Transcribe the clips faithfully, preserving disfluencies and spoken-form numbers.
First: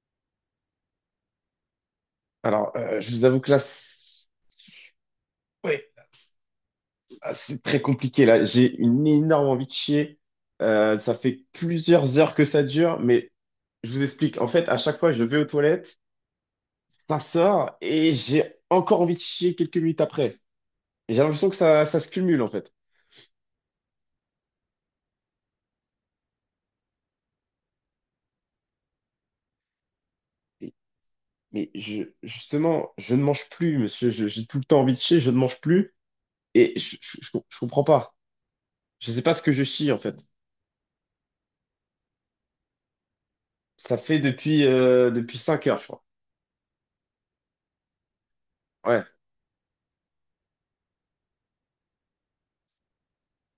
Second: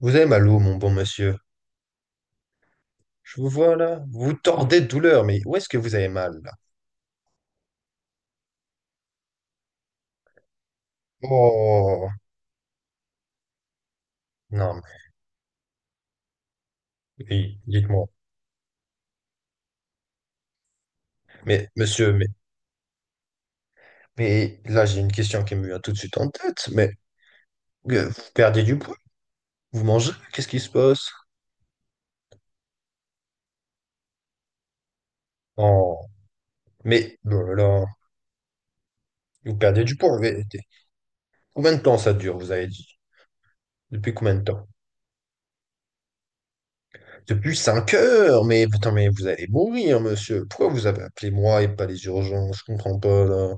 Vous avez mal où, mon bon monsieur? Alors, euh, je vous avoue Je vous que là, vois là. c'est Vous tordez de douleur, mais où est-ce que ouais, vous avez mal là? là, c'est très compliqué. Là, j'ai une énorme envie de chier. Euh, ça fait Oh, plusieurs heures que ça dure, mais je vous explique. En fait, à non, chaque fois, je vais aux toilettes, ça mais oui, sort dites-moi. et j'ai encore envie de chier quelques minutes après. Et j'ai l'impression que Mais ça, ça se monsieur, mais, cumule, en fait. mais là, j'ai une question qui me vient tout de suite en tête. Mais euh, vous perdez du poids? Vous mangez? Qu'est-ce qui se Et- passe? Mais je, justement, je ne mange plus, monsieur. Je- J'ai tout le temps envie de chier, je ne mange plus Oh, et je, je, mais oh je- là, je comprends là, pas. Je ne sais pas ce que vous je perdez chie, du en fait. poids. mais- Combien de temps ça dure, vous avez dit? Ça Depuis fait combien de depuis, temps? euh, depuis cinq heures, je crois. Depuis cinq heures! Mais attends, Ouais. mais vous allez mourir, monsieur. Pourquoi vous avez appelé moi et pas les urgences? Je comprends pas là.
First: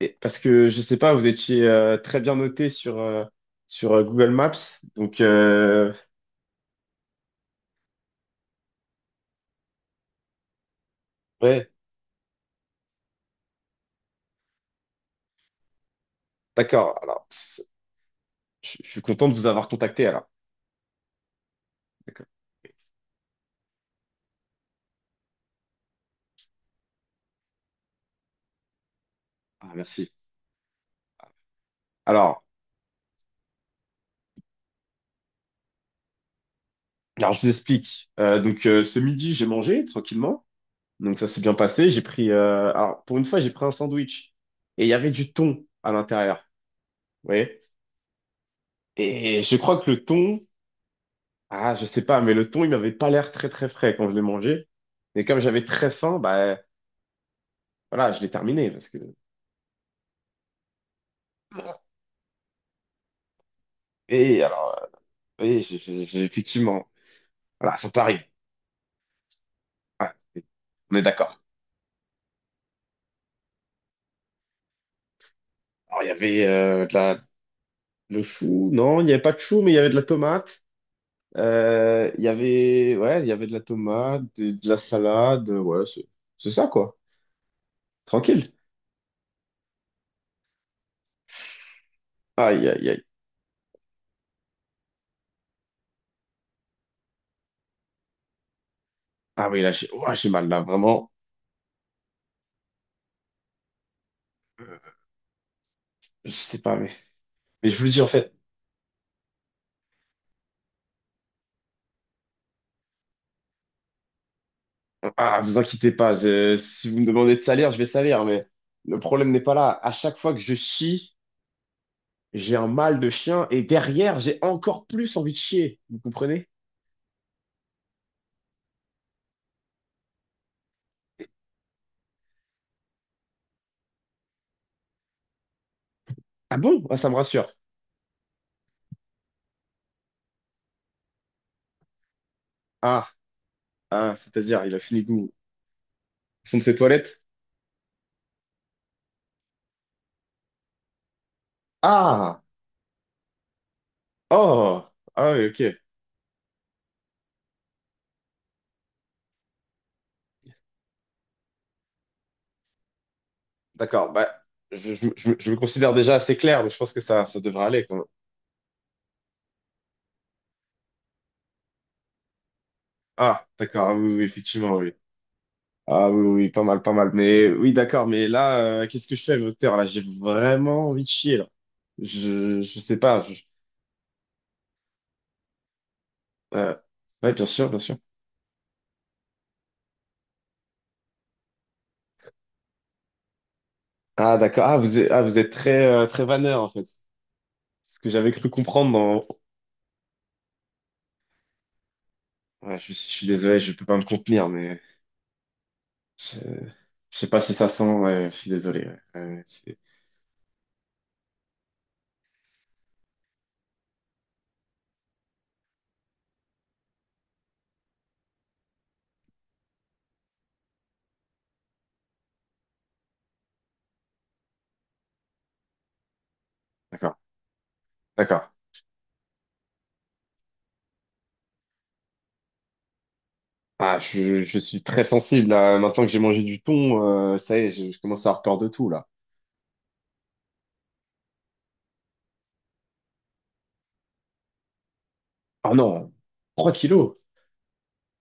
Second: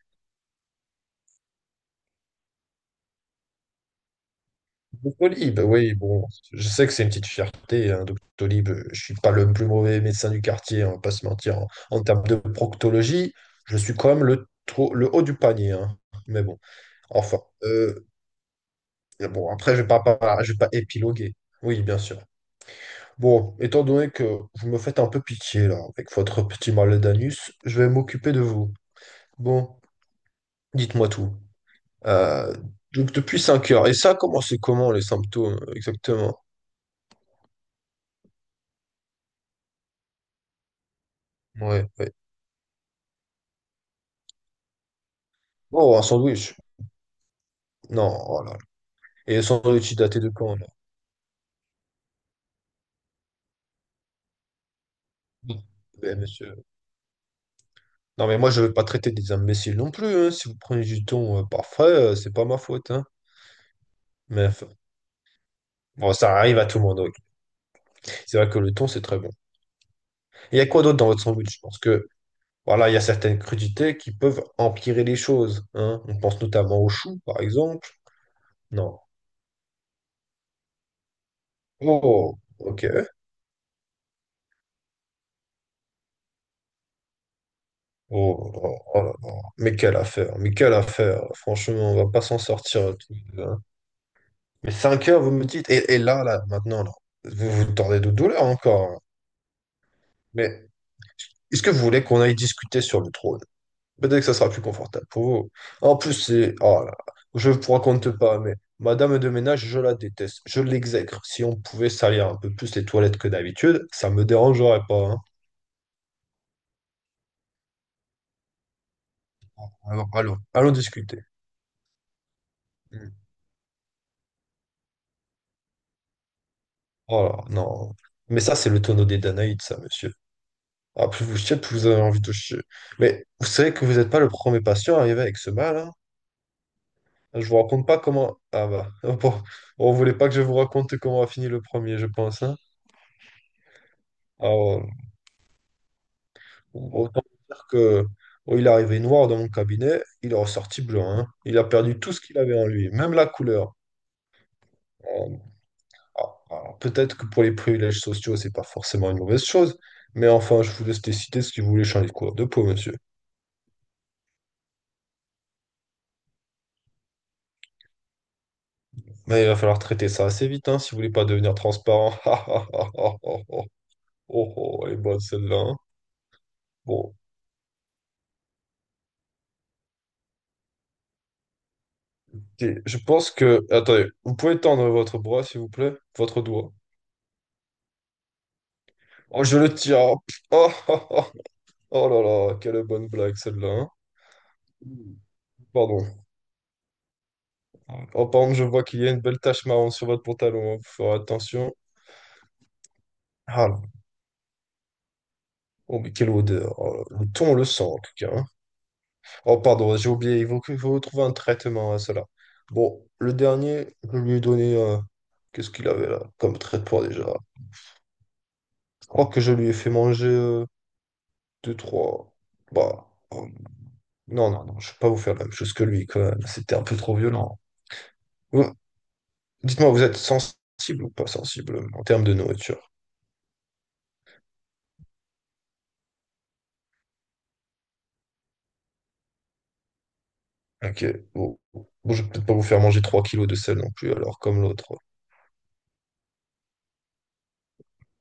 Et- parce que je sais pas, vous étiez euh, très bien noté sur, euh, sur euh, Google Maps. Donc, Doctolib, euh, oui, bon, je sais que c'est une petite fierté, hein, Doctolib. euh, Je suis pas le plus mauvais médecin du quartier, on va pas se mentir. En, ouais, en termes de proctologie, je suis quand même le, trop- le haut du panier, hein. Mais bon, d'accord. Alors, enfin. pff, euh, je je suis content de vous bon, avoir après, je vais pas, contacté alors. pas- je vais pas épiloguer. Oui, bien sûr. D'accord. Bon, étant donné que vous me faites un peu pitié, là, avec votre petit mal d'anus, je vais m'occuper de vous. Bon, Ah, merci. dites-moi tout. Alors, Euh, donc, depuis cinq heures. Et ça, comment c'est comment les symptômes, exactement? alors, je vous explique. Euh, donc, euh, ce midi, j'ai mangé tranquillement. Donc, ça s'est bien Ouais, passé. J'ai ouais. pris, euh, alors, pour une fois, j'ai pris un sandwich. Et il y avait du thon à Oh, un l'intérieur. sandwich. Vous voyez? Non, oh là là. Et Et je sans crois que doute le daté de thon, quand, là? ah, je sais pas, mais le thon, il m'avait pas l'air très, très frais quand je l'ai mangé. Et comme j'avais très faim, Ben, monsieur. bah, voilà, je Non, l'ai mais moi, je terminé veux pas parce que traiter des imbéciles non plus, hein. Si vous prenez du ton euh, parfait, euh, c'est pas ma faute, hein. Et Mais enfin, alors, oui, je- je- bon, je- ça arrive à tout le effectivement, monde, oui. voilà, ça t'arrive. C'est vrai que le thon, c'est très bon. Ouais, Et il y a quoi on d'autre est dans votre d'accord. sandwich? Je pense que, voilà, il y a certaines crudités qui peuvent empirer les choses, hein. Alors, il y On pense avait notamment euh, aux de choux, la, par exemple. le chou, Non. non, il n'y avait pas de chou, mais il y avait de la tomate. Euh, il y Oh, avait, ok. ouais, il y avait de la tomate, de, de la salade, ouais, c'est c'est ça, quoi. Oh, Tranquille. oh, oh là là. Mais quelle affaire, mais quelle affaire. Franchement, on va pas s'en Aïe, aïe, sortir. aïe. Tout. Mais cinq heures, vous me dites, et, et là, là, maintenant, là, vous vous tordez de douleur encore. Hein. Ah oui, là, j'ai ouah, j'ai mal, là, Mais vraiment, est-ce que vous voulez qu'on aille discuter sur le trône? Peut-être que ça sera plus confortable pour vous. En plus, je c'est... sais pas, Oh mais, là, là, je ne mais vous je vous le dis, en raconte fait, pas, mais Madame de ménage, je la déteste. Je l'exècre. Si on pouvait salir un peu plus les toilettes que d'habitude, ça me dérangerait pas. Hein. ah, vous inquiétez pas, je- si vous me demandez de salir, je vais salir, mais le problème n'est pas là. À Alors, chaque fois allons, que je allons chie, discuter. j'ai un mal de Hmm. chien et derrière, j'ai encore plus envie de chier. Vous comprenez? Oh là, non. Mais ça, c'est le tonneau des Danaïdes, ça, monsieur. Ah, plus vous chiez, plus vous avez envie de chier. Mais vous savez que vous n'êtes pas le premier patient arrivé avec ce mal, hein. Ah bon? Ah, ça me Je rassure. vous raconte pas comment. Ah bah, bon, on voulait pas que je vous raconte comment a fini le premier, je pense. Hein. Ah, ah, c'est-à-dire, il a Alors, fini goût au fond de ses toilettes? autant dire que oh, il est arrivé noir dans mon cabinet, il est ressorti blanc. Hein. Il a perdu tout ce qu'il Ah, avait en lui, même la couleur. oh, ah oui, Alors, ok. ah, alors, peut-être que pour les privilèges sociaux, c'est pas forcément une mauvaise chose, mais enfin, je vous laisse décider si vous voulez changer de couleur de peau, monsieur. D'accord, bah, je, je me je me- je me considère déjà assez clair, donc je pense que ça, ça devrait aller quand même. Mais il va falloir traiter ça assez vite, hein, si vous voulez pas devenir transparent. Oh, oh, oh, Ah, oh, d'accord, ah oui, oui, oui, oh, effectivement, oh, oui. elle est bonne celle-là. Hein. Ah oui, oui, oui, pas mal, pas mal. Bon. Mais oui, d'accord, mais là, euh, qu'est-ce que je fais, docteur? Là, j'ai vraiment envie de chier, là. Je, Et je je sais pas. pense je- que... Attendez, vous pouvez tendre votre bras, s'il vous plaît? Votre doigt. euh, ouais, bien sûr, bien sûr. Oh, je le tiens. Oh, oh, oh, oh. Oh là là, quelle bonne blague celle-là. Hein. Ah, d'accord. Ah, vous êtes, ah, vous êtes très, euh, très Pardon. vanneur, en fait. Ce que Oh, j'avais par cru contre, je vois comprendre qu'il y a une dans... belle tache marron sur votre pantalon. Hein. Vous ferez attention. Ouais, je, je suis désolé, Ah, je là. peux pas me contenir, mais Oh, mais quelle je, odeur. Oh je le sais pas si thon, le ça sent, sang, en tout ouais, cas. je Hein. suis désolé. Ouais. Ouais, ouais, Oh, c'est- pardon, j'ai oublié. Il faut, que- il faut trouver un traitement à cela. Bon, le dernier, je lui ai donné. euh, Qu'est-ce qu'il avait là comme traitement déjà? Je crois que je lui ai fait manger euh, deux, trois. Bah, oh, non, non, non, je ne vais pas vous faire la même chose que lui, quoi. Là, c'était un peu D'accord, trop violent. d'accord. Vous- dites-moi, vous êtes sensible ou pas sensible en termes de nourriture? Ah, je, je suis très sensible, là. Maintenant que j'ai mangé du thon, euh, ça y est, je, je commence à avoir peur de tout, là. Ok. Bon, bon, je vais peut-être pas vous faire manger trois kilos de sel non plus, alors comme l'autre. Oh non, trois kilos.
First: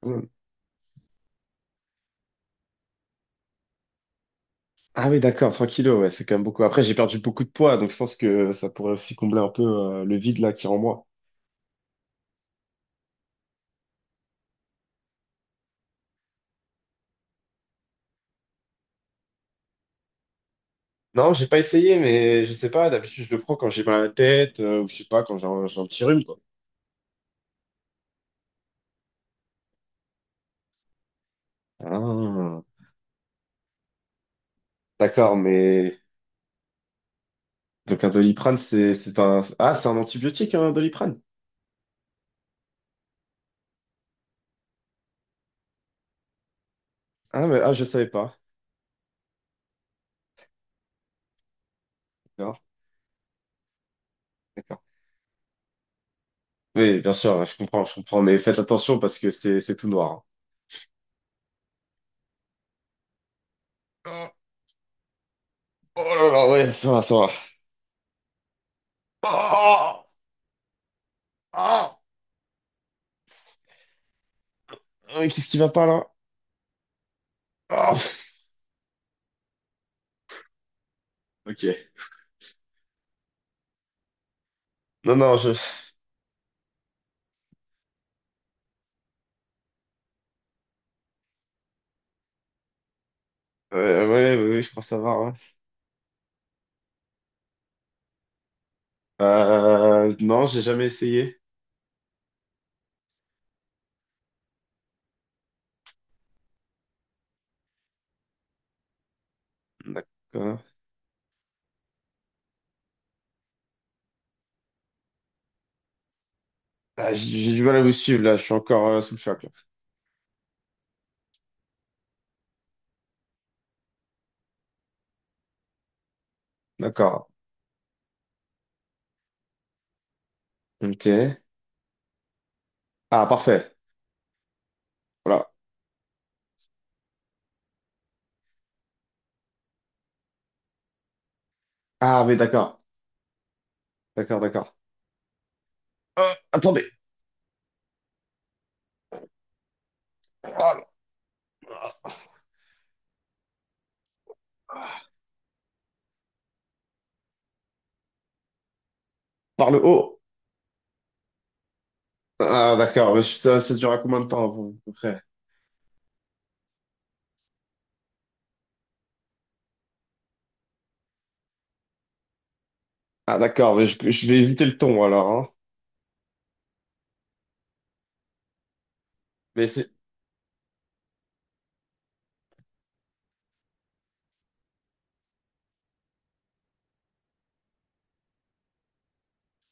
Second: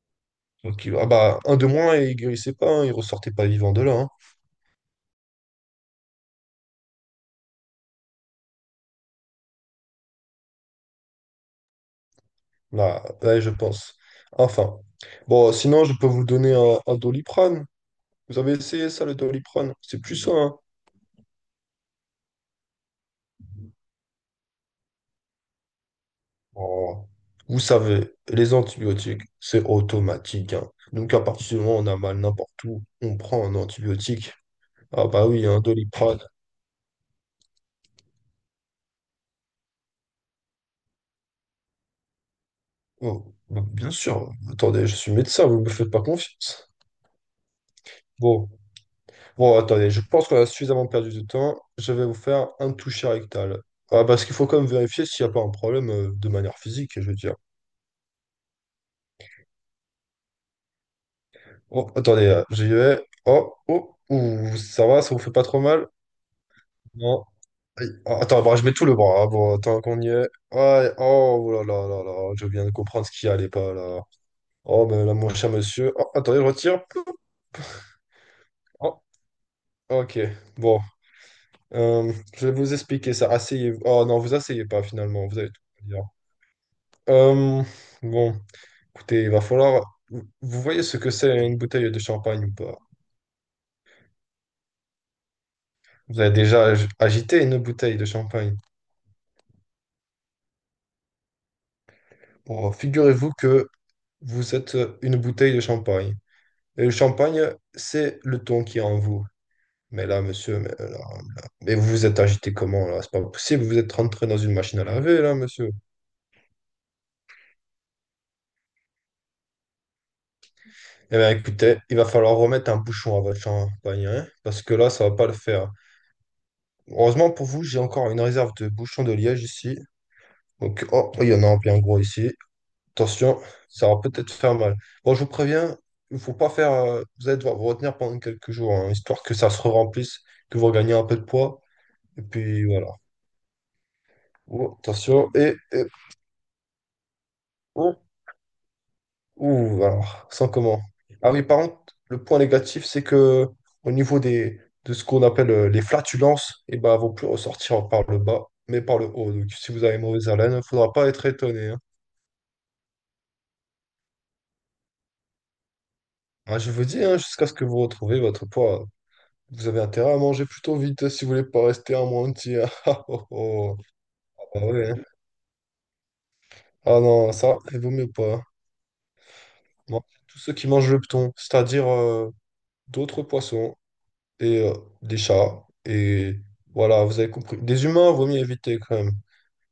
Mm. trois kilos. Ah bah, un de moins et il guérissait pas, hein, il ressortait pas vivant de là. Hein. Ah oui, d'accord, trois kilos, ouais, c'est quand même beaucoup. Après, j'ai perdu beaucoup de poids, donc je pense que ça pourrait aussi combler un peu, euh, le vide, là, qui est en moi. Là, ouais, je pense. Enfin. Bon, sinon, je peux vous donner un, un Doliprane. Vous avez essayé ça, le Doliprane? C'est plus ça, hein. Non, j'ai pas essayé, mais je sais pas, d'habitude je le prends quand j'ai mal à la tête, euh, ou je sais pas, quand j'ai un, j'ai un petit rhume, quoi. Oh, vous savez, les antibiotiques, c'est automatique. Hein. Donc, à partir du moment où on a mal Ah, n'importe où, on prend un antibiotique. Ah bah d'accord, oui, un mais... Doliprane. Donc un Doliprane, c'est c'est un... Ah, c'est un antibiotique, un Doliprane? Oh, bah, bien sûr. Attendez, je suis médecin, vous me faites pas confiance. Ah, mais, ah, je savais pas. Bon, bon, attendez, je pense qu'on a suffisamment perdu de temps. Je vais vous faire D'accord, un toucher rectal. Ah, parce qu'il faut quand même d'accord. vérifier s'il n'y a pas un problème euh, de manière physique, Oui, je bien veux dire. sûr, je comprends, je comprends, mais faites attention parce que c'est c'est tout noir. Oh, attendez, euh, j'y vais. Oh, oh, Hein. ouh, ça va, ça vous fait pas trop mal? Oh, oh là là, ouais, ça va, ça Non. va. Aïe. Ah, attends, bah, je mets tout le bras, hein, bon, tant qu'on Oh, y est. Ouais, oh oh là là oh, là là, je viens de comprendre ce qui allait pas là. Oh, ben là, mais mon qu'est-ce cher qui va pas monsieur. là? Oh, attendez, je retire. Oh, Oh, ok, bon. ok. Euh, je vais vous expliquer ça. Asseyez-vous. Oh non, vous asseyez pas Non, finalement, non, vous avez je... tout à dire. Euh, bon, écoutez, il va falloir. Vous vous voyez ce que c'est une bouteille de champagne ou pas? Ouais, ouais, ouais, ouais, je crois savoir. Ouais. Vous avez déjà ag- agité une bouteille de champagne. Euh, non, j'ai jamais essayé. Bon, figurez-vous que vous êtes une bouteille de champagne. Et le champagne, c'est le ton qui est en vous. Mais là, monsieur, D'accord. mais, euh, là, là- mais vous vous êtes agité comment là? C'est pas possible, vous êtes rentré dans une machine à laver là, monsieur. Ah, j'ai j'ai du mal à vous suivre là, je suis encore euh, sous le choc. Là. Eh bien, écoutez, il va falloir remettre un bouchon à votre champagne, hein, parce que là, ça va pas le faire. D'accord. Heureusement pour vous, j'ai encore une réserve de bouchons de liège ici. Donc, Ok. oh, il y en a un bien gros ici. Ah, Attention, parfait. ça va peut-être faire mal. Bon, je vous Voilà. préviens, il faut pas faire. Euh, vous allez devoir vous retenir pendant quelques jours, hein, histoire que ça se remplisse, que vous regagnez un peu de poids. Et Ah, mais puis d'accord. voilà. D'accord, d'accord. Oh, attention, et, et- Ah, attendez. oh, ouh, alors, sans comment. Ah, Ah oui, par contre, le point négatif, c'est que au niveau des, de ce qu'on appelle euh, les flatulences, eh ben, elles vont plus ressortir par le bas, mais par le haut. Donc, par si le vous avez haut. mauvaise haleine, il ne faudra pas être étonné. Hein. Ah, d'accord. mais je- Ça, ça dure à combien de temps à peu à peu près? Ah, je vous dis, hein, jusqu'à ce que vous retrouviez votre poids, vous avez intérêt à manger plutôt vite si vous voulez pas rester amoindri. Hein. Ah, oh, Ah, d'accord. oh. Mais je, je vais éviter Ah le ouais, hein. ton alors. Hein. Ah non, ça, il vaut mieux pas. Mais c'est. Moi, tous ceux qui mangent le thon, c'est-à-dire euh, d'autres poissons. Et euh, des chats. Et voilà, vous avez compris. Des humains, vaut mieux éviter quand même.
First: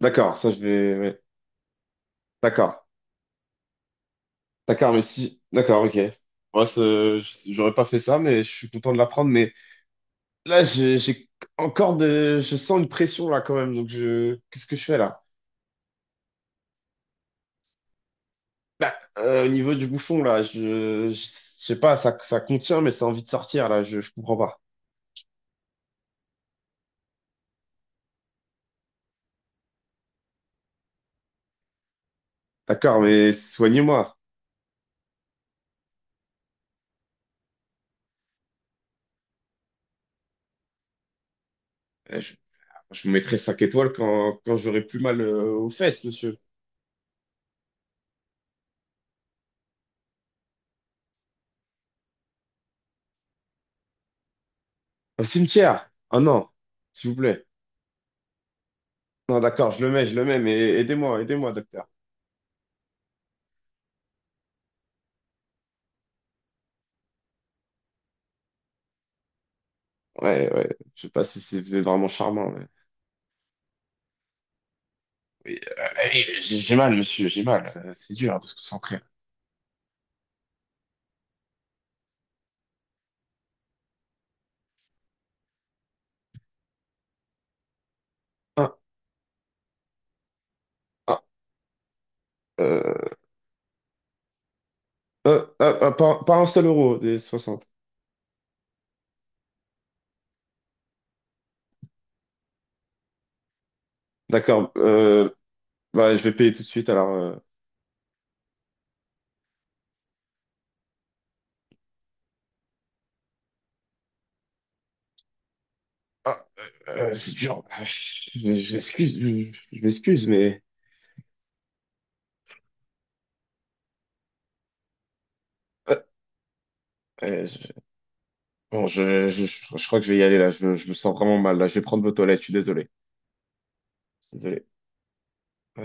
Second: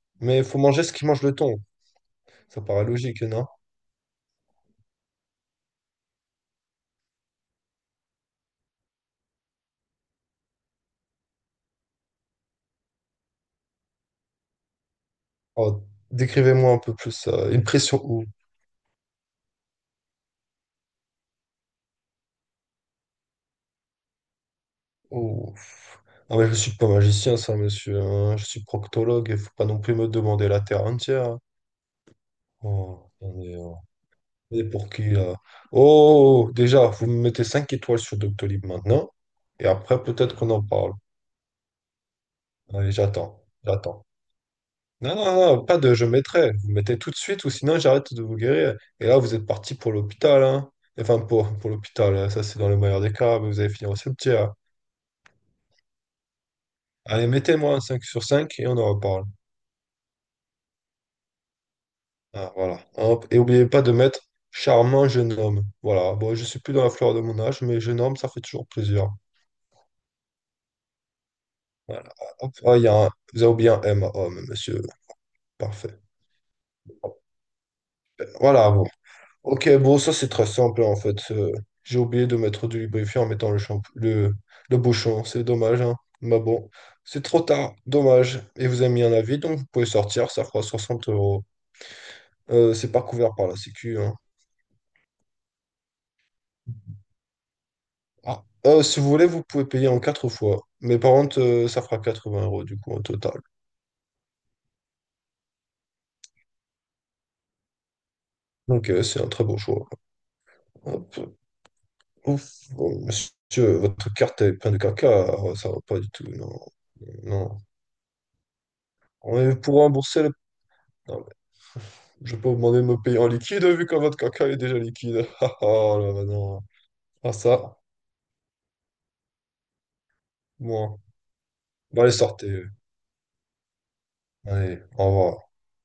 D'accord, Mais il ça faut je manger ce vais. qui Ouais. mange le thon. Ça D'accord. paraît logique, non? D'accord, mais si. D'accord, ok. Moi, c'est- j'aurais pas fait ça, mais je suis content de l'apprendre. Mais là, j'ai j'ai encore de. Je sens une pression là quand même. Donc, je. Qu'est-ce que je fais là? Alors, décrivez-moi un peu plus ça. Une pression ou... Bah, euh, au niveau du bouffon, là, je, je, je sais pas, ça, ça contient, mais ça a envie de sortir, là, je, je comprends pas. ou- Ah mais je suis pas magicien, ça, monsieur. Hein. Je suis proctologue. Il faut pas non plus me demander la terre entière. Hein. D'accord, Oh, mais attendez, hein. soignez-moi. Et pour qui là? Oh, déjà, vous me mettez cinq étoiles sur Doctolib maintenant. Et après, peut-être qu'on en parle. Euh, Je, Allez, je vous mettrai j'attends. cinq étoiles J'attends. quand, quand j'aurai plus Non, mal non, euh, non, aux pas de fesses, je monsieur. mettrai. Vous mettez tout de suite ou sinon j'arrête de vous guérir. Et là, vous êtes parti pour l'hôpital. Hein. Enfin, pour, pour l'hôpital. Hein. Ça, c'est dans le meilleur des cas. Mais vous allez finir au cimetière. Au cimetière! Oh non, s'il vous Allez, plaît. mettez-moi un cinq sur cinq et on en reparle. Non, d'accord, je le mets, je le mets, mais aidez-moi, aidez-moi, docteur. Ah, voilà. Hop. Et oubliez pas de mettre charmant jeune homme. Voilà. Bon, je suis plus dans la fleur de mon âge, mais jeune homme, ça fait toujours plaisir. Ouais, ouais, je sais pas si c'est- vous êtes vraiment Voilà. charmant, Hop, mais... ah, il y a un- vous avez oublié un M à homme, monsieur. Oui, euh, Parfait. allez, j'ai j'ai mal, monsieur, j'ai mal. Euh, C'est dur hein, de se Voilà, bon. concentrer. Ok, bon, ça c'est très simple en fait. Euh, j'ai oublié de mettre du lubrifiant en mettant le champ le, le bouchon. C'est dommage, hein. Mais bon, c'est trop tard. Dommage. Et Ah, vous avez mis un avis, donc vous pouvez sortir. Ça fera 60 ah, euros. Euh, c'est pas euh, couvert par la Sécu, hein. ah, ah, ah, pas, pas un seul euro des soixante. Ah. Euh, si vous voulez, vous pouvez payer en quatre fois. Mais par contre, euh, ça fera quatre-vingts euros du coup au total. D'accord, euh, bah, je vais payer tout de suite, alors... euh, Donc euh, c'est un très beau choix. Hop. Ouf, oh, monsieur, votre carte est pleine de caca, oh, ça va pas du tout, Ah, non. euh, euh, c'est Non. dur. Ah, Je je m'excuse, je, Ouais, pour je rembourser m'excuse, le... mais... Non, mais je peux vous demander de me payer en liquide vu que votre caca est déjà liquide. Ah, ah, euh, là, bah non. Ah euh, je- ça, Bon, je, je, je crois que je vais y aller, là. Je, me- je me moi. sens vraiment mal, là. Je vais Bon, prendre vos allez, toilettes, je suis sortez. désolé. Désolé. Allez, au revoir.